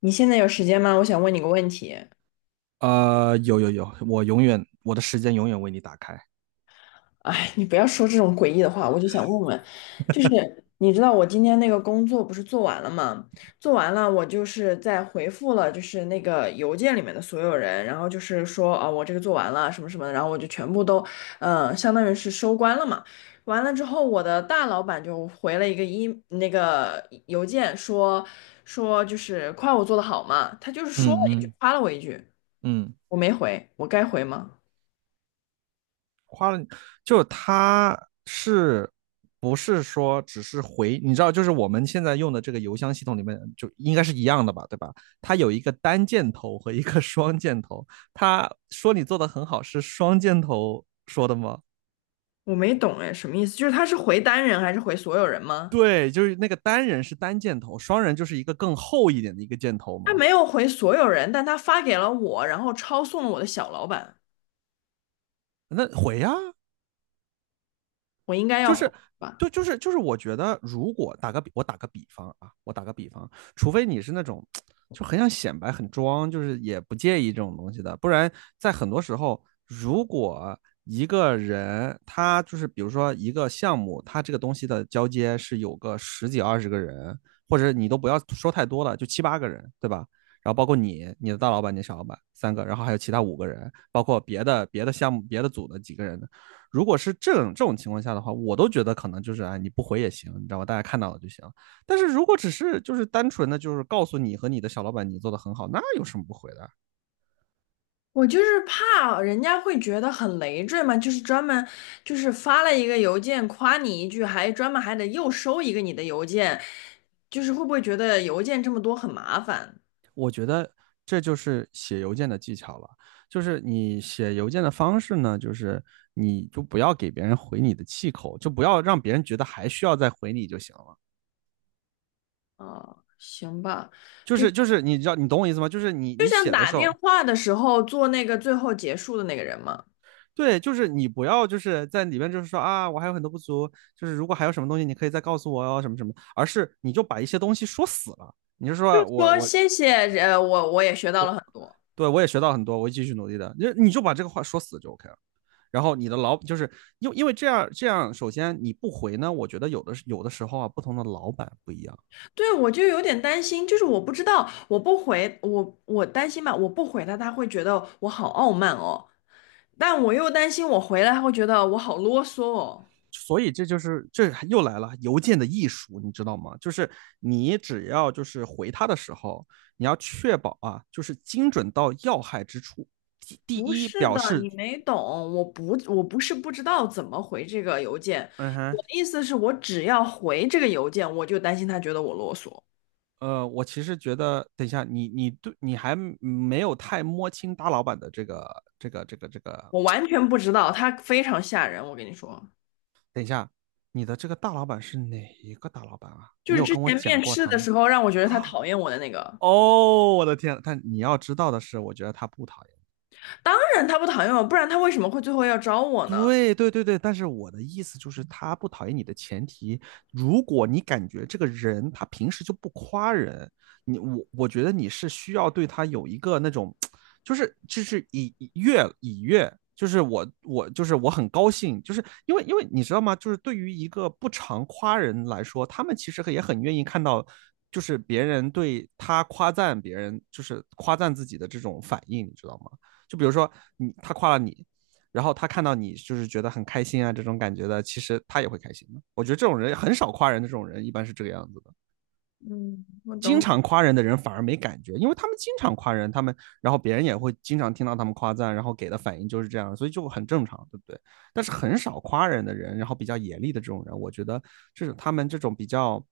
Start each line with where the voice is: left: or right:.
left: 你现在有时间吗？我想问你个问题。
right: 有，我的时间永远为你打开。
left: 哎，你不要说这种诡异的话，我就想问问，就是你知道我今天那个工作不是做完了吗？做完了，我就是在回复了，就是那个邮件里面的所有人，然后就是说啊、我这个做完了什么什么的，然后我就全部都，相当于是收官了嘛。完了之后，我的大老板就回了一个那个邮件说就是夸我做的好嘛，他就是
right: 嗯
left: 说了一句
right: 嗯
left: 夸了我一句，
right: 嗯
left: 我没回，我该回吗？
right: 就他是不是说只是回？你知道，就是我们现在用的这个邮箱系统里面，就应该是一样的吧，对吧？它有一个单箭头和一个 双箭头。他说你做的很好，是双箭头说的吗？
left: 我没懂哎，什么意思？就是他是回单人还是回所有人吗？
right: 对，就是那个单人是单箭头，双人就是一个更厚一点的一个箭头
left: 他
right: 吗？
left: 没有回所有人，但他发给了我，然后抄送了我的小老板，
right: 那回呀、
left: 我应该要
right: 就
left: 回
right: 是
left: 吧？
right: 对，就是，我觉得如果打个比，我打个比方啊，我打个比方，除非你是那种就很想显摆、很装，就是也不介意这种东西的，不然在很多时候，如果一个人他就是比如说一个项目，他这个东西的交接是有个十几二十个人，或者你都不要说太多了，就七八个人，对吧？然后包括你、你的大老板、你小老板三个，然后还有其他五个人，包括别的项目、别的组的几个人，如果是这种情况下的话，我都觉得可能就是啊、哎，你不回也行，你知道吧？大家看到了就行。但是如果只是就是单纯的就是告诉你和你的小老板你做的很好，那有什么不回的？
left: 我就是怕人家会觉得很累赘嘛，就是专门就是发了一个邮件夸你一句，还专门还得又收一个你的邮件，就是会不会觉得邮件这么多很麻烦
right: 我觉得这就是写邮件的技巧了，就是你写邮件的方式呢，就是你就不要给别人回你的气口，就不要让别人觉得还需要再回你就行了。
left: 啊？行吧，
right: 就
left: 就
right: 是
left: 就
right: 就是你知道你懂我意思吗？就是你
left: 像
right: 写的
left: 打
right: 时
left: 电
right: 候，
left: 话的时候做那个最后结束的那个人嘛。
right: 对，就是你不要就是在里面就是说啊，我还有很多不足，就是如果还有什么东西，你可以再告诉我哦，什么什么，而是你就把一些东西说死了，你就说我
left: 说
right: 我
left: 谢谢，我也学到了很多。
right: 对我也学到很多，我会继续努力的，你就把这个话说死就 OK 了。然后你的老就是因为这样，首先你不回呢，我觉得有的时候啊，不同的老板不一样，
left: 对，我就有点担心，就是我不知道，我不回，我担心吧，我不回他，他会觉得我好傲慢哦，但我又担心我回来，他会觉得我好啰嗦哦。
right: 所以这就是这又来了邮件的艺术，你知道吗？就是你只要就是回他的时候，你要确保啊，就是精准到要害之处。第第
left: 不
right: 一，
left: 是
right: 表
left: 的，
right: 示
left: 你没懂，我不是不知道怎么回这个邮件，
right: 嗯
left: 我
right: 哼。
left: 的意思是我只要回这个邮件，我就担心他觉得我啰嗦，
right: 我其实觉得，等一下，你还没有太摸清大老板的这个，
left: 我完全不知道，他非常吓人，我跟你说，
right: 你的这个大老板是哪一个大老板啊？
left: 就
right: 你
left: 是
right: 有
left: 之
right: 跟我
left: 前
right: 讲
left: 面
right: 过
left: 试
right: 他
left: 的
right: 吗？
left: 时候让我觉得他讨厌我的那个，
right: 哦，我的天，但你要知道的是，我觉得他不讨厌。
left: 当然他不讨厌我，不然他为什么会最后要招我呢？
right: 对对对对，但是我的意思就是，他不讨厌你的前提，如果你感觉这个人他平时就不夸人，我觉得你是需要对他有一个那种，就是以悦，就是我就是我很高兴，就是因为你知道吗？就是对于一个不常夸人来说，他们其实也很愿意看到，就是别人对他夸赞别人，就是夸赞自己的这种反应，你知道吗？就比如说他夸了你，然后他看到你就是觉得很开心啊这种感觉的，其实他也会开心的。我觉得这种人很少夸人的，这种人一般是这个样子的。
left: 嗯，我
right: 经
left: 懂懂，
right: 常夸人的人反而没感觉，因为他们经常夸人，他们然后别人也会经常听到他们夸赞，然后给的反应就是这样，所以就很正常，对不对？但是很少夸人的人，然后比较严厉的这种人，我觉得就是他们这种比较。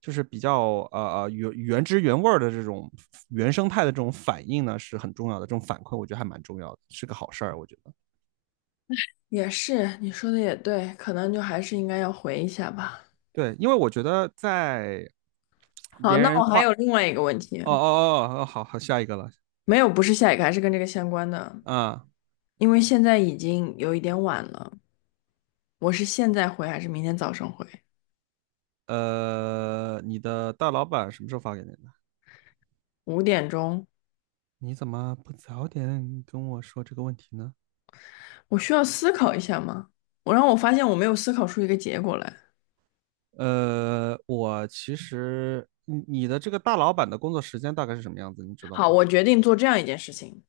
right: 就是比较原汁原味的这种原生态的这种反应呢，是很重要的。这种反馈我觉得还蛮重要的，是个好事儿。我觉得
left: 也是，你说的也对，可能就还是应该要回一下吧。
right: 对，因为我觉得在
left: 好，
right: 别
left: 那
right: 人
left: 我还
right: 夸，哦
left: 有另外一个问题，
right: 哦，好好，下一个了
left: 没有，不是下一个，还是跟这个相关的，
right: 啊。
left: 因为现在已经有一点晚了，我是现在回还是明天早上回？
right: 你的大老板什么时候发给你的？
left: 5点钟，
right: 你怎么不早点跟我说这个问题呢？
left: 我需要思考一下吗？我让我发现我没有思考出一个结果来。
right: 我其实你的这个大老板的工作时间大概是什么样子，你知道
left: 好，
right: 吗？
left: 我决定做这样一件事情，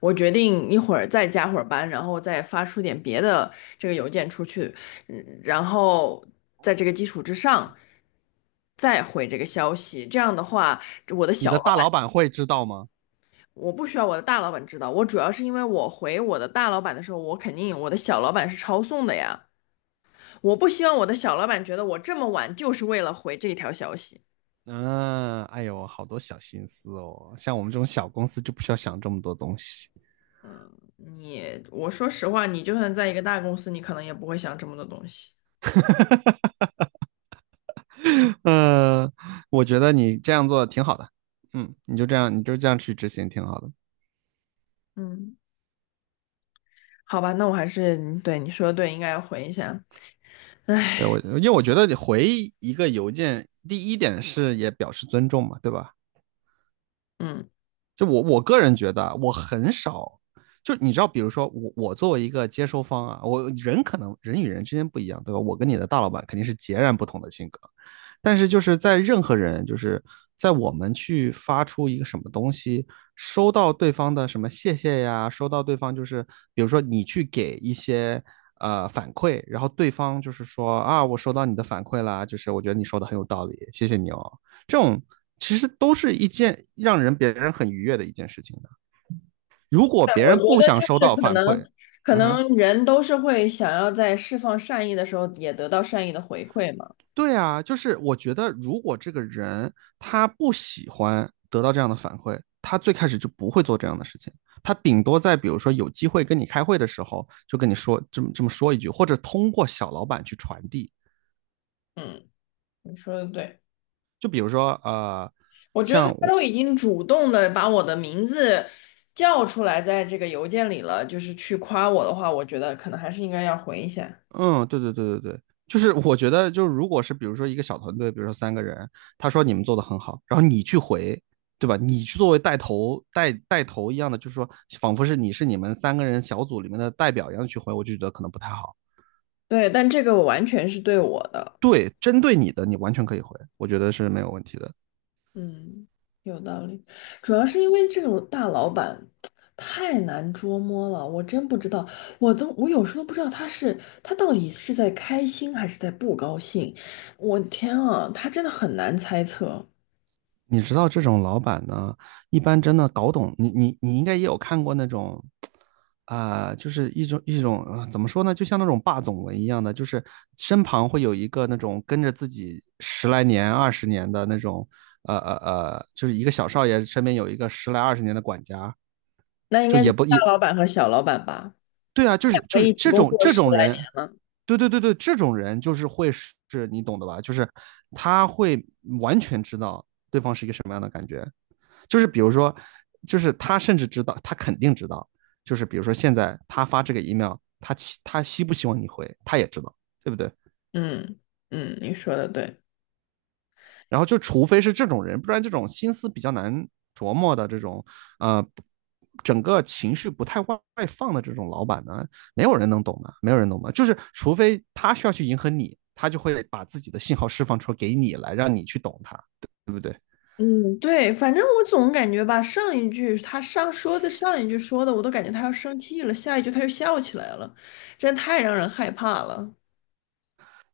left: 我决定一会儿再加会儿班，然后再发出点别的这个邮件出去，然后在这个基础之上再回这个消息。这样的话，我的
right: 你
left: 小
right: 的
left: 老
right: 大老
left: 板
right: 板会知道吗？
left: 我不需要我的大老板知道，我主要是因为我回我的大老板的时候，我肯定我的小老板是抄送的呀。我不希望我的小老板觉得我这么晚就是为了回这一条消息。
right: 嗯，哎呦，好多小心思哦，像我们这种小公司就不需要想这么多东西。
left: 你，我说实话，你就算在一个大公司，你可能也不会想这么多东西。
right: 呃，我觉得你这样做挺好的，嗯，你就这样，去执行挺好的。
left: 嗯。好吧，那我还是对你说的对，应该要回一下。
right: 对我，因为我觉得你回一个邮件，第一点是也表示尊重嘛，对吧？
left: 嗯，
right: 就我个人觉得啊，我很少，就你知道，比如说我作为一个接收方啊，可能人与人之间不一样，对吧？我跟你的大老板肯定是截然不同的性格，但是就是在任何人，就是在我们去发出一个什么东西，收到对方的什么谢谢呀，收到对方就是比如说你去给一些反馈，然后对方就是说啊，我收到你的反馈啦，就是我觉得你说的很有道理，谢谢你哦。这种其实都是一件让人别人很愉悦的一件事情的。如果
left: 对，
right: 别
left: 我
right: 人
left: 觉
right: 不
left: 得
right: 想
left: 就
right: 收
left: 是
right: 到
left: 可
right: 反
left: 能，
right: 馈，
left: 可
right: 嗯哼。
left: 能人都是会想要在释放善意的时候也得到善意的回馈嘛。
right: 对啊，就是我觉得，如果这个人他不喜欢得到这样的反馈，他最开始就不会做这样的事情。他顶多在比如说有机会跟你开会的时候，就跟你说这么说一句，或者通过小老板去传递。
left: 嗯，你说的对，
right: 就比如说，
left: 我觉得
right: 像
left: 他
right: 我
left: 都已经主动的把我的名字叫出来，在这个邮件里了，就是去夸我的话，我觉得可能还是应该要回一下。
right: 嗯，对对对对对，就是我觉得，就是如果是比如说一个小团队，比如说三个人，他说你们做的很好，然后你去回，对吧？你去作为带头一样的，就是说仿佛是你们三个人小组里面的代表一样去回，我就觉得可能不太好。
left: 对，但这个我完全是对我的。
right: 对，针对你的，你完全可以回，我觉得是没有问题的。
left: 嗯，有道理，主要是因为这种大老板太难捉摸了，我真不知道，我有时候都不知道他到底是在开心还是在不高兴，我天啊，他真的很难猜测。
right: 你知道这种老板呢，一般真的搞懂你，你应该也有看过那种，啊、就是一种、怎么说呢，就像那种霸总文一样的，就是身旁会有一个那种跟着自己十来年、二十年的那种，就是一个小少爷身边有一个十来二十年的管家，
left: 那应
right: 就
left: 该就
right: 也
left: 是
right: 不
left: 大
right: 也
left: 老板和小老板吧，
right: 对啊，就是
left: 两个
right: 就是
left: 一起
right: 这
left: 工
right: 种
left: 作
right: 这
left: 十
right: 种
left: 来年
right: 人，
left: 了。
right: 对对对对，这种人就是会是你懂的吧，就是他会完全知道对方是一个什么样的感觉。就是比如说，就是他甚至知道，他肯定知道，就是比如说现在他发这个 email，他他希不希望你回，他也知道，对不对？
left: 嗯嗯，你说的对。
right: 然后就除非是这种人，不然这种心思比较难琢磨的这种，呃，整个情绪不太外放的这种老板呢，没有人能懂的，没有人懂的，就是除非他需要去迎合你，他就会把自己的信号释放出给你来，让你去懂他。
left: 嗯，对，反正我总感觉吧，上一句他上说的上一句说的，我都感觉他要生气了，下一句他又笑起来了，真太让人害怕了。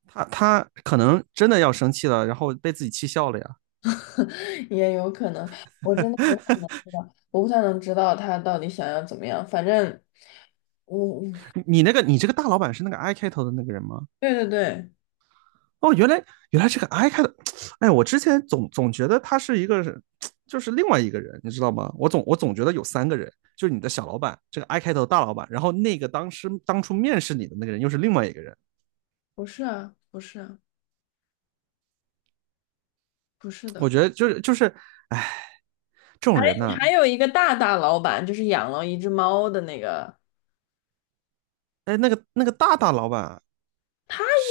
right: 他可能真的要生气了，然后被自己气笑了呀。
left: 也有可能，我真的不太能知道，我不太能知道他到底想要怎么样。反正我，
right: 你这个大老板是那个 I 开头的那个人吗？
left: 对对对，
right: 哦，原来这个 I 开头，哎，我之前总觉得他是一个，就是另外一个人，你知道吗？我总觉得有三个人，就是你的小老板，这个 I 开头的大老板，然后那个当时当初面试你的那个人又是另外一个人。
left: 不是啊，不是啊，不是
right: 我
left: 的。
right: 觉得就是，哎，这种
left: 还
right: 人
left: 还
right: 呐、
left: 有一个大大老板，就是养了一只猫的那个，
right: 哎，那个大大老板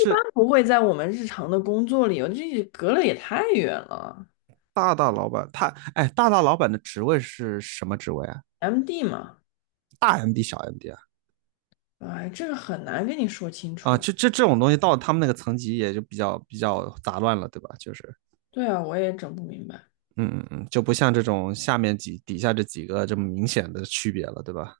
left: 一般不会在我们日常的工作里有，这隔了也太远了
right: 大大老板，哎大大老板的职位是什么职位啊？
left: ，MD 嘛。
right: 大 MD 小 MD 啊？
left: 哎，这个很难跟你说清
right: 啊，
left: 楚。
right: 这种东西到他们那个层级也就比较杂乱了，对吧？就是，
left: 对啊，我也整不明白。
right: 嗯，就不像这种下面底下这几个这么明显的区别了，对吧？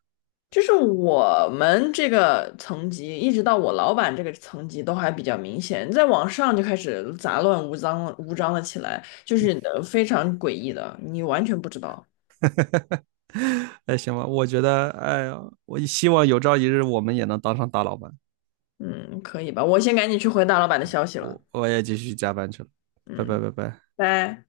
left: 就是我们这个层级，一直到我老板这个层级都还比较明显，再往上就开始杂乱无章了起来，就是非常诡异的，你完全不知道。
right: 哎，行吧，我觉得，哎呀，我希望有朝一日我们也能当上大老板，
left: 嗯，可以吧？我先赶紧去回大老板的消息了。
right: 我也继续加班去了，拜拜
left: 嗯，
right: 拜拜。
left: 拜。